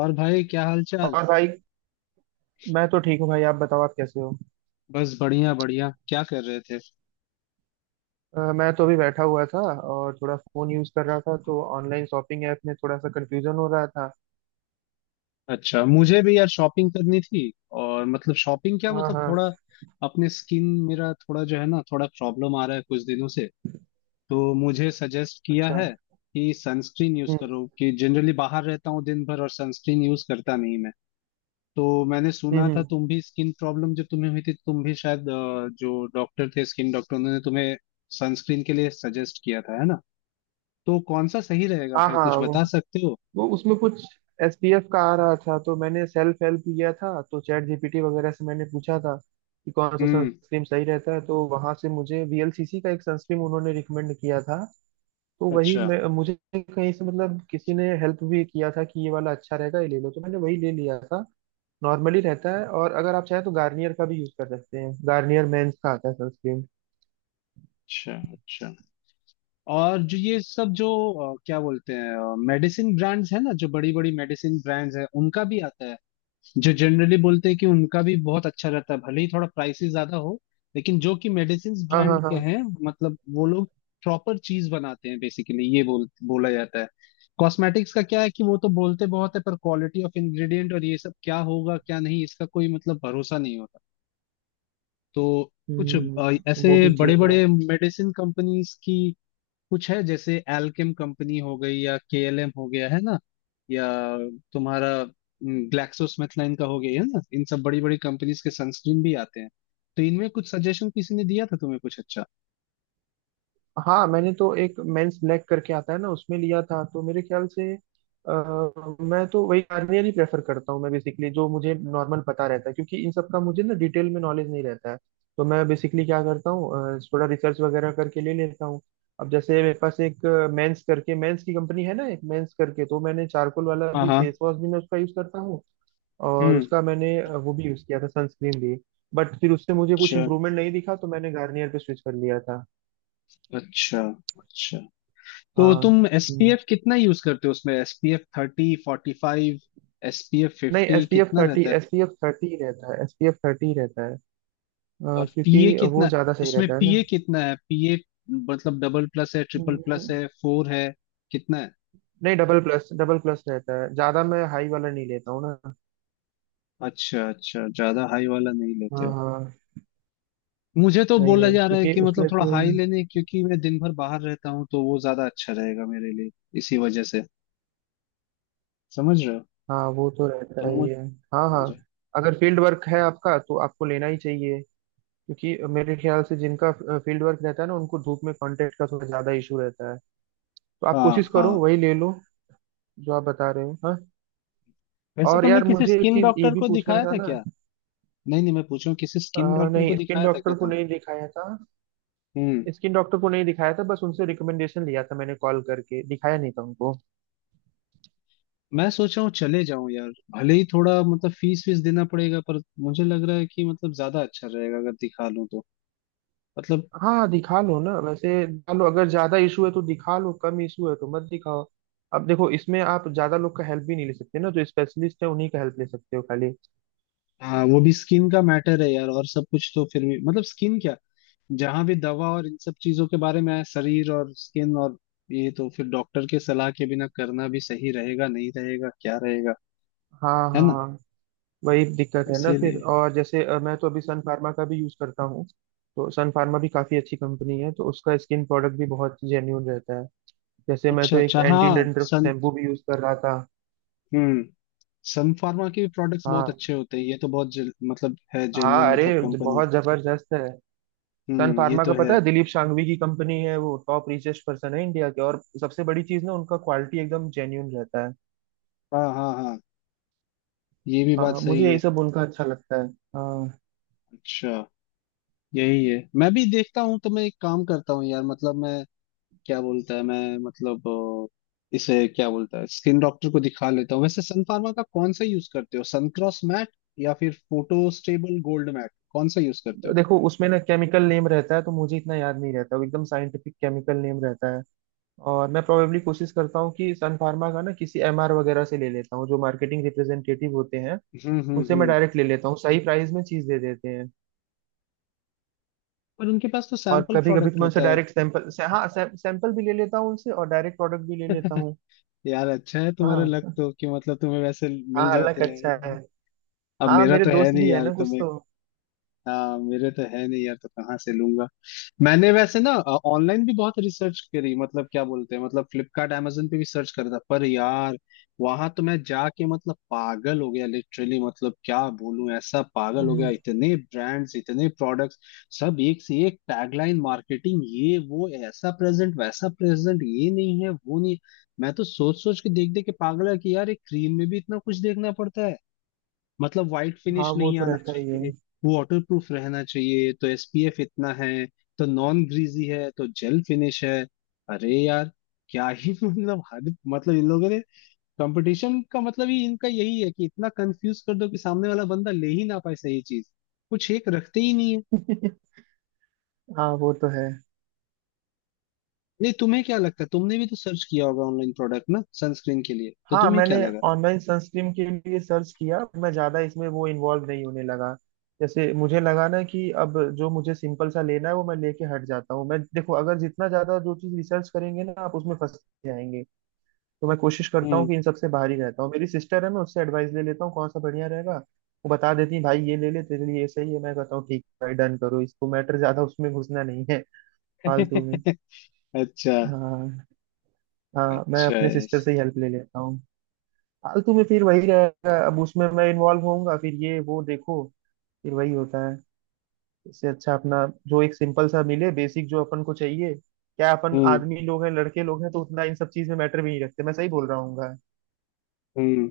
और भाई, क्या हाल चाल? और भाई। मैं तो ठीक हूँ भाई, आप बताओ, आप कैसे हो। बस बढ़िया बढ़िया। क्या कर रहे थे? मैं तो अभी बैठा हुआ था और थोड़ा फोन यूज कर रहा था, तो ऑनलाइन शॉपिंग ऐप में थोड़ा सा कंफ्यूजन हो रहा था। अच्छा, मुझे भी यार शॉपिंग करनी थी। और मतलब शॉपिंग क्या, हाँ मतलब हाँ। थोड़ा अपने स्किन, मेरा थोड़ा जो है ना, थोड़ा प्रॉब्लम आ रहा है कुछ दिनों से। तो मुझे सजेस्ट किया अच्छा। है कि सनस्क्रीन यूज हम्म करो। कि जनरली बाहर रहता हूँ दिन भर और सनस्क्रीन यूज करता नहीं मैं। तो मैंने हम्म सुना था हम्म। तुम भी स्किन प्रॉब्लम जब तुम्हें हुई थी तो तुम भी शायद जो डॉक्टर थे स्किन डॉक्टर उन्होंने तुम्हें सनस्क्रीन के लिए सजेस्ट किया था, है ना? तो कौन सा सही रहेगा हाँ भाई, हाँ, कुछ वो बता सकते हो? वो उसमें कुछ एसपीएफ का आ रहा था, तो मैंने सेल्फ हेल्प लिया था, तो चैट जीपीटी वगैरह से मैंने पूछा था कि कौन सा हम्म। सनस्क्रीन सही रहता है, तो वहां से मुझे वीएलसीसी का एक सनस्क्रीन उन्होंने रिकमेंड किया था। तो वही अच्छा, मैं मुझे कहीं से मतलब किसी ने हेल्प भी किया था कि ये वाला अच्छा रहेगा, ये ले लो, तो मैंने वही ले लिया था। नॉर्मली रहता है, और अगर आप चाहें तो गार्नियर का भी यूज कर सकते हैं, गार्नियर मेंस का आता है सनस्क्रीन। अच्छा, अच्छा। और जो ये सब जो क्या बोलते हैं, मेडिसिन ब्रांड्स है ना, जो बड़ी बड़ी मेडिसिन ब्रांड्स है उनका भी आता है। जो जनरली बोलते हैं कि उनका भी बहुत अच्छा रहता है भले ही थोड़ा प्राइसेस ज्यादा हो, लेकिन जो कि मेडिसिन हाँ ब्रांड हाँ के हाँ। हैं। मतलब वो लोग प्रॉपर चीज बनाते हैं बेसिकली, ये बोला जाता है। कॉस्मेटिक्स का क्या है कि वो तो बोलते बहुत है, पर क्वालिटी ऑफ इंग्रेडिएंट और ये सब क्या होगा क्या नहीं, इसका कोई मतलब भरोसा नहीं होता। तो कुछ ऐसे वो भी बड़े चीज है। बड़े मेडिसिन कंपनीज की कुछ है, जैसे एल्केम कंपनी हो गई, या केएलएम हो गया, है ना? या तुम्हारा ग्लैक्सोस्मिथलाइन का हो गया, है ना? इन सब बड़ी बड़ी कंपनीज के सनस्क्रीन भी आते हैं। तो इनमें कुछ सजेशन किसी ने दिया था तुम्हें कुछ अच्छा? हाँ, मैंने तो एक मेंस ब्लैक करके आता है ना, उसमें लिया था, तो मेरे ख्याल से मैं तो वही गार्नियर ही प्रेफर करता हूँ। मैं बेसिकली जो मुझे नॉर्मल पता रहता है, क्योंकि इन सब का मुझे ना डिटेल में नॉलेज नहीं रहता है, तो मैं बेसिकली क्या करता हूँ, थोड़ा रिसर्च वगैरह करके ले लेता हूँ। अब जैसे मेरे पास एक मेंस करके, मेंस की कंपनी है ना एक मेंस करके, तो मैंने चारकोल वाला हाँ भी हाँ। फेस वॉश भी मैं उसका यूज करता हूँ। और हम्म। उसका मैंने वो भी यूज़ किया था, सनस्क्रीन भी। बट फिर उससे मुझे कुछ अच्छा, इम्प्रूवमेंट नहीं दिखा, तो मैंने गार्नियर पे स्विच कर लिया था। अच्छा, अच्छा। तो हाँ। तुम हम्म। एसपीएफ कितना यूज करते हो, उसमें SPF thirty, forty, five? SPF नहीं, फिफ्टी एस पी एफ कितना थर्टी, रहता है? एस पी एफ थर्टी ही रहता है, एस पी एफ थर्टी ही रहता है। और पीए क्योंकि वो कितना, ज़्यादा सही उसमें रहता है ना। पीए कितना है, पीए? मतलब डबल प्लस है, ट्रिपल प्लस हम्म, है, फोर है, कितना है? नहीं, डबल प्लस, डबल प्लस रहता है, ज़्यादा मैं हाई वाला नहीं लेता हूँ ना। अच्छा अच्छा, ज्यादा हाई वाला नहीं लेते हाँ हो। हाँ। मुझे तो नहीं बोला नहीं, जा रहा है क्योंकि कि मतलब उसमें थोड़ा फिर। हाई लेने, क्योंकि मैं दिन भर बाहर रहता हूँ तो वो ज्यादा अच्छा रहेगा मेरे लिए। इसी वजह से। समझ रहे हो? हाँ वो तो तो रहता ही है। हाँ हाँ। मुझे। अगर फील्ड वर्क है आपका, तो आपको लेना ही चाहिए, क्योंकि मेरे ख्याल से जिनका फील्ड वर्क रहता है ना, उनको धूप में कांटेक्ट का थोड़ा ज्यादा इशू रहता है। तो आप कोशिश हाँ करो हाँ। वही ले लो, जो आप बता रहे हो। हाँ। वैसे और तुमने यार किसी मुझे एक स्किन चीज ये डॉक्टर भी को पूछना दिखाया था था ना। क्या? नहीं नहीं, मैं पूछ रहा हूँ किसी स्किन डॉक्टर को नहीं, स्किन दिखाया था क्या डॉक्टर को तुमने? नहीं दिखाया था। स्किन डॉक्टर को नहीं दिखाया था, बस उनसे रिकमेंडेशन लिया था मैंने, कॉल करके दिखाया नहीं था उनको। मैं सोच रहा हूँ चले जाऊं यार, भले ही थोड़ा मतलब फीस वीस देना पड़ेगा, पर मुझे लग रहा है कि मतलब ज्यादा अच्छा रहेगा अगर दिखा लूं तो। मतलब। हाँ दिखा लो ना, वैसे दिखा लो, अगर ज्यादा इशू है तो दिखा लो, कम इशू है तो मत दिखाओ। अब देखो इसमें आप ज्यादा लोग का हेल्प भी नहीं ले सकते ना, जो स्पेशलिस्ट है उन्हीं का हेल्प ले सकते हो खाली। हाँ, वो भी स्किन का मैटर है यार, और सब कुछ तो फिर भी, मतलब स्किन क्या, जहां भी दवा और इन सब चीजों के बारे में है, शरीर और स्किन और, ये तो फिर डॉक्टर के सलाह के बिना करना भी सही रहेगा नहीं रहेगा क्या रहेगा, हाँ है हाँ ना? हाँ। वही दिक्कत है ना फिर, इसीलिए। और जैसे मैं तो अभी सन फार्मा का भी यूज करता हूँ। तो सन फार्मा भी काफी अच्छी कंपनी है, तो उसका स्किन प्रोडक्ट भी बहुत जेन्यून रहता है। जैसे मैं अच्छा तो एक अच्छा। एंटी हाँ, डंड्रफ सन। शैम्पू भी यूज कर रहा था। हम्म। सन फार्मा के भी प्रोडक्ट्स बहुत हाँ अच्छे होते हैं, ये तो बहुत मतलब है हाँ। जेन्युइन अरे, मतलब कंपनी। बहुत जबरदस्त है। सन हम्म, ये फार्मा तो का पता है। है, दिलीप शांघवी की कंपनी है, वो टॉप रिचेस्ट पर्सन है इंडिया के, और सबसे बड़ी चीज ना उनका क्वालिटी एकदम जेन्यून रहता है। हाँ हाँ हाँ, ये भी बात हाँ, मुझे सही यही है। सब उनका अच्छा लगता है। हाँ। अच्छा। यही है, मैं भी देखता हूँ। तो मैं एक काम करता हूँ यार, मतलब मैं क्या बोलता है, मैं मतलब इसे क्या बोलता है, स्किन डॉक्टर को दिखा लेता हूँ। वैसे सन फार्मा का कौन सा यूज करते हो, सनक्रॉस मैट या फिर फोटो स्टेबल गोल्ड मैट, कौन सा यूज करते हो? देखो उसमें ना केमिकल नेम रहता है, तो मुझे इतना याद नहीं रहता, वो एकदम साइंटिफिक केमिकल नेम रहता है। और मैं प्रोबेबली कोशिश करता हूँ कि सन फार्मा का ना किसी एमआर वगैरह से ले लेता हूँ, जो मार्केटिंग रिप्रेजेंटेटिव होते हैं। उनसे मैं हम्म। डायरेक्ट ले लेता हूँ, सही प्राइस में चीज दे देते हैं। पर उनके पास तो और सैंपल कभी कभी तो प्रोडक्ट मैं उनसे होता है। डायरेक्ट सैंपल से, हाँ सैंपल भी ले लेता हूँ उनसे, और डायरेक्ट प्रोडक्ट भी ले लेता हूँ। यार अच्छा है तुम्हारा लक हाँ तो, कि मतलब तुम्हें वैसे हाँ मिल जाते अलग हैं अच्छा है। यार। अब हाँ मेरा मेरे तो है दोस्त नहीं भी है यार, ना कुछ तुम्हें। तो। हाँ, मेरे तो है नहीं यार, तो कहाँ से लूंगा। मैंने वैसे ना ऑनलाइन भी बहुत रिसर्च करी, मतलब क्या बोलते हैं, मतलब फ्लिपकार्ट amazon पे भी सर्च करा था, पर यार वहां तो मैं जाके मतलब पागल हो गया लिटरली, मतलब क्या बोलूं, ऐसा पागल हो गया, हम्म, इतने ब्रांड्स, इतने प्रोडक्ट्स, सब एक से एक टैगलाइन मार्केटिंग, ये वो, ऐसा प्रेजेंट वैसा प्रेजेंट, ये नहीं है वो नहीं। मैं तो सोच सोच के, देख देख के पागल है कि यार एक क्रीम में भी इतना कुछ देखना पड़ता है। मतलब वाइट हाँ फिनिश वो नहीं तो आना रहता ही है। चाहिए, वाटर प्रूफ रहना चाहिए, तो एसपीएफ इतना है, तो नॉन ग्रीजी है, तो जेल फिनिश है। अरे यार, क्या ही मतलब हद, मतलब इन लोगों ने कंपटीशन का मतलब ही इनका यही है कि इतना कंफ्यूज कर दो कि सामने वाला बंदा ले ही ना पाए सही चीज। कुछ एक रखते ही नहीं है। हाँ वो तो है। नहीं, तुम्हें क्या लगता है, तुमने भी तो सर्च किया होगा ऑनलाइन प्रोडक्ट ना सनस्क्रीन के लिए, तो हाँ, तुम्हें मैंने क्या लगा? ऑनलाइन सनस्क्रीन के लिए सर्च किया, मैं ज़्यादा इसमें वो इन्वॉल्व नहीं होने लगा। जैसे मुझे लगा ना कि अब जो मुझे सिंपल सा लेना है, वो मैं लेके हट जाता हूँ। मैं देखो अगर जितना ज़्यादा जो चीज़ रिसर्च करेंगे ना आप, उसमें फंस जाएंगे। तो मैं कोशिश करता हूँ हम्म। कि इन सबसे बाहर ही रहता हूँ, मेरी सिस्टर है, मैं उससे एडवाइस ले लेता हूँ कौन सा बढ़िया रहेगा। वो बता देती है भाई ये ले ले, तेरे लिए ये सही है, मैं कहता हूँ ठीक है भाई डन करो इसको, मैटर ज़्यादा उसमें घुसना नहीं है। फालतू में। अच्छा हाँ। हाँ मैं अच्छा, अपने सिस्टर yes. से ही हेल्प ले लेता हूँ। फालतू में फिर वही रहेगा, अब उसमें मैं इन्वॉल्व होऊंगा, फिर ये वो देखो, फिर वही होता है। इससे अच्छा अपना जो एक सिंपल सा मिले, बेसिक जो अपन को चाहिए, क्या अपन हम्म आदमी लोग हैं, लड़के लोग हैं, तो उतना इन सब चीज में मैटर भी नहीं रखते, मैं सही बोल रहा हूँ। हम्म।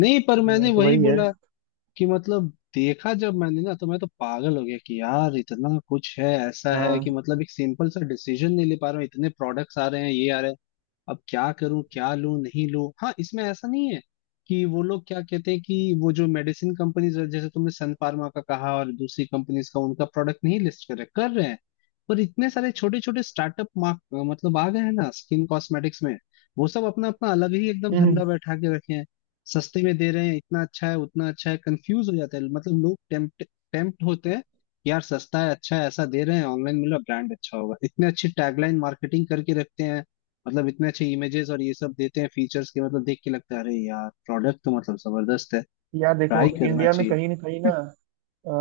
नहीं पर मैंने तो वही वही है। बोला कि मतलब देखा जब मैंने ना, तो मैं तो पागल हो गया कि यार इतना कुछ है, ऐसा है हाँ। कि मतलब एक सिंपल सा डिसीजन नहीं ले पा रहा हूँ, इतने प्रोडक्ट्स आ रहे हैं, ये आ रहे हैं, अब क्या करूं, क्या लूं नहीं लूं। हाँ, इसमें ऐसा नहीं है कि वो लोग क्या कहते हैं कि, वो जो मेडिसिन कंपनीज, जैसे तुमने सन फार्मा का कहा और दूसरी कंपनीज का, उनका प्रोडक्ट नहीं लिस्ट कर रहे हैं, पर इतने सारे छोटे छोटे स्टार्टअप मार्क मतलब आ गए हैं ना स्किन कॉस्मेटिक्स में। वो सब अपना अपना अलग ही एकदम हम्म, धंधा बैठा के रखे हैं, सस्ते में दे रहे हैं, इतना अच्छा है उतना अच्छा है, कंफ्यूज हो जाता है, मतलब लोग टेम्प्ट टेम्प्ट होते हैं। यार सस्ता है, अच्छा है, ऐसा दे रहे हैं, ऑनलाइन मिला ब्रांड अच्छा होगा, इतने अच्छी टैगलाइन मार्केटिंग करके रखते हैं, मतलब इतने अच्छे इमेजेस और ये सब देते हैं फीचर्स के, मतलब देख के लगता है अरे यार प्रोडक्ट तो मतलब जबरदस्त है, यार देखो ट्राई करना इंडिया में चाहिए। कहीं ना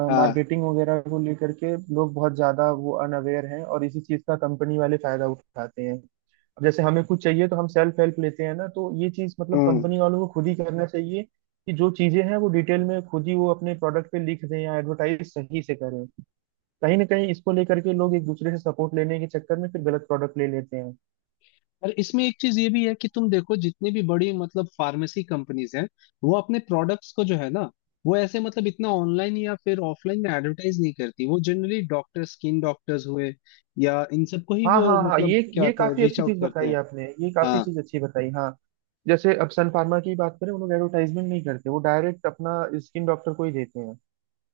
हाँ। मार्केटिंग वगैरह को लेकर के लोग बहुत ज्यादा वो अनअवेयर हैं, और इसी चीज का कंपनी वाले फायदा उठाते हैं। अब जैसे हमें कुछ चाहिए तो हम सेल्फ हेल्प लेते हैं ना, तो ये चीज मतलब हम्म। कंपनी वालों को खुद ही करना चाहिए कि जो चीजें हैं वो डिटेल में खुद ही वो अपने प्रोडक्ट पे लिख दें, या एडवर्टाइज सही से करें। कहीं ना कहीं इसको लेकर के लोग एक दूसरे से सपोर्ट लेने के चक्कर में फिर गलत प्रोडक्ट ले लेते हैं। और इसमें एक चीज ये भी है कि तुम देखो, जितनी भी बड़ी मतलब फार्मेसी कंपनीज हैं, वो अपने प्रोडक्ट्स को जो है ना, वो ऐसे मतलब इतना ऑनलाइन या फिर ऑफलाइन में एडवर्टाइज नहीं करती, वो जनरली डॉक्टर, स्किन डॉक्टर्स हुए, या इन सबको ही हाँ वो हाँ हाँ, मतलब क्या ये होता है, काफी रीच अच्छी आउट चीज करते बताई हैं। आपने, ये काफी हाँ, चीज अच्छी बताई। हाँ, जैसे अब सन फार्मा की बात करें, वो लोग एडवर्टाइजमेंट नहीं करते, वो डायरेक्ट अपना स्किन डॉक्टर को ही देते हैं।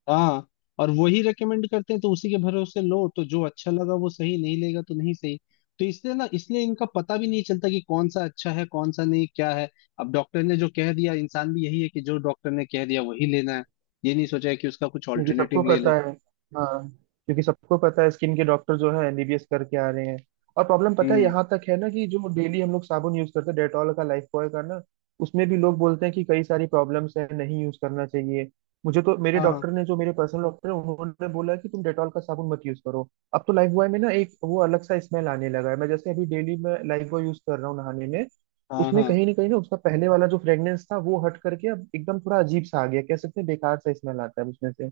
हाँ। और वही रेकमेंड करते हैं, तो उसी के भरोसे लो तो जो अच्छा लगा वो सही नहीं लेगा तो नहीं सही। तो इसलिए ना, इसलिए इनका पता भी नहीं चलता कि कौन सा अच्छा है, कौन सा नहीं, क्या है। अब डॉक्टर ने जो कह दिया, इंसान भी यही है कि जो डॉक्टर ने कह दिया वही लेना है, ये नहीं सोचा है कि उसका कुछ क्योंकि सबको ऑल्टरनेटिव ले पता लो। है। हाँ। क्योंकि सबको पता है, स्किन के डॉक्टर जो है एमबीबीएस करके आ रहे हैं। और प्रॉब्लम पता है हम्म। यहाँ तक है ना कि जो डेली हम लोग साबुन यूज करते हैं, डेटॉल का, लाइफ बॉय का ना, उसमें भी लोग बोलते हैं कि कई सारी प्रॉब्लम्स है, नहीं यूज करना चाहिए। मुझे तो मेरे हाँ डॉक्टर ने, जो मेरे पर्सनल डॉक्टर है, उन्होंने बोला कि तुम डेटॉल का साबुन मत यूज करो। अब तो लाइफ बॉय में ना एक वो अलग सा स्मेल आने लगा है, मैं जैसे अभी डेली मैं लाइफ बॉय यूज कर रहा हूँ नहाने में, हाँ उसमें हाँ। कहीं ना उसका पहले वाला जो फ्रेग्रेंस था वो हट करके अब एकदम थोड़ा अजीब सा आ गया, कह सकते हैं बेकार सा स्मेल आता है उसमें से।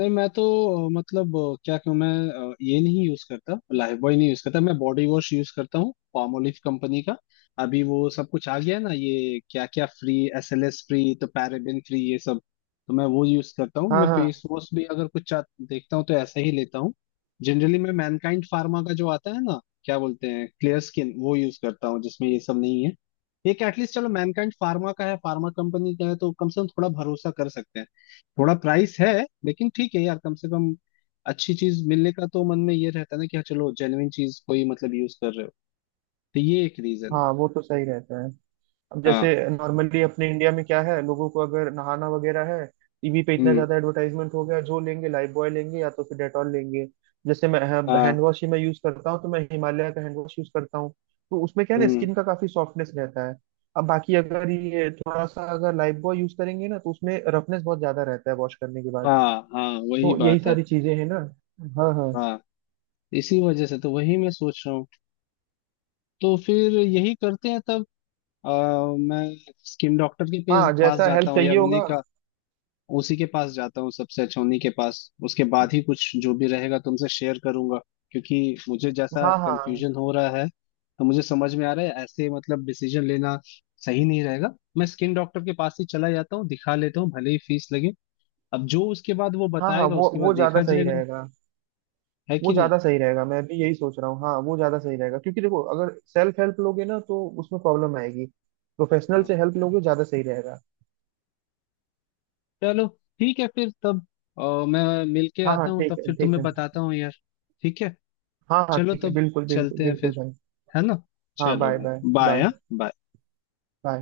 नहीं मैं तो मतलब क्या कहूँ मैं, ये नहीं यूज करता, लाइफ बॉय नहीं यूज करता मैं, बॉडी वॉश यूज करता हूँ, पामोलिव कंपनी का। अभी वो सब कुछ आ गया है ना, ये क्या क्या free, S L S free तो पैराबेन फ्री, ये सब। तो मैं वो यूज करता हूँ। हाँ मैं फेस हाँ। वॉश भी अगर कुछ देखता हूँ तो ऐसा ही लेता हूँ। जनरली मैं मैनकाइंड फार्मा का जो आता है ना, क्या बोलते हैं, क्लियर स्किन वो यूज करता हूँ, जिसमें ये सब नहीं है। एक एटलीस्ट चलो मैनकाइंड फार्मा का है, फार्मा कंपनी का है तो कम से कम थोड़ा भरोसा कर सकते हैं। थोड़ा प्राइस है, लेकिन ठीक है यार, कम से कम अच्छी चीज मिलने का तो मन में ये रहता है ना कि हाँ चलो जेन्युइन चीज कोई मतलब यूज कर रहे हो। तो ये एक रीजन है। हाँ वो तो सही रहता है। अब हाँ। जैसे नॉर्मली अपने इंडिया में क्या है, लोगों को अगर नहाना वगैरह है, टीवी पे इतना हम्म। ज्यादा एडवर्टाइजमेंट हो गया, जो लेंगे लाइफ बॉय लेंगे, या तो फिर डेटॉल लेंगे। जैसे मैं हाँ, हाँ। हैंड वॉश ही मैं यूज करता हूँ, तो मैं हिमालय का हैंड वॉश यूज करता हूँ। तो उसमें क्या है ना, हम्म। स्किन का काफी सॉफ्टनेस रहता है। अब बाकी अगर ये थोड़ा सा अगर लाइफ बॉय यूज करेंगे ना, तो उसमें रफनेस बहुत ज्यादा रहता है वॉश करने के बाद। हाँ हाँ वही तो यही बात है। सारी चीजें हैं ना। हाँ हाँ। हाँ। इसी वजह से तो वही मैं सोच रहा हूँ। तो फिर यही करते हैं तब। आ, मैं स्किन डॉक्टर के हाँ पास जैसा जाता हेल्प हूँ यार, चाहिए उन्हीं होगा। का, उसी के पास जाता हूँ, सबसे अच्छा उन्हीं के पास। उसके बाद ही कुछ जो भी रहेगा तुमसे शेयर करूंगा। क्योंकि मुझे जैसा हाँ हाँ कंफ्यूजन हो रहा है, तो मुझे समझ में आ रहा है ऐसे मतलब डिसीजन लेना सही नहीं रहेगा। मैं स्किन डॉक्टर के पास ही चला जाता हूँ, दिखा लेता हूँ, भले ही फीस लगे। अब जो उसके बाद वो हाँ। हाँ बताएगा उसके बाद वो ज्यादा देखा सही जाएगा, रहेगा, है वो कि नहीं। ज्यादा सही रहेगा, मैं भी यही सोच रहा हूँ, हाँ वो ज्यादा सही रहेगा, क्योंकि देखो अगर सेल्फ हेल्प लोगे ना तो उसमें प्रॉब्लम आएगी, प्रोफेशनल हम्म। से हेल्प लोगे ज्यादा सही रहेगा। चलो, ठीक है फिर तब। मैं मिल के हाँ हाँ आता हूँ, तब ठीक है, फिर ठीक तुम्हें है। बताता हूँ यार। ठीक है। हाँ हाँ चलो ठीक है, तब। बिल्कुल बिल्कुल चलते हैं बिल्कुल फिर। भाई। है ना? हाँ, चलो बाय भाई। बाय। बाय। बाय। हाँ बाय। बाय।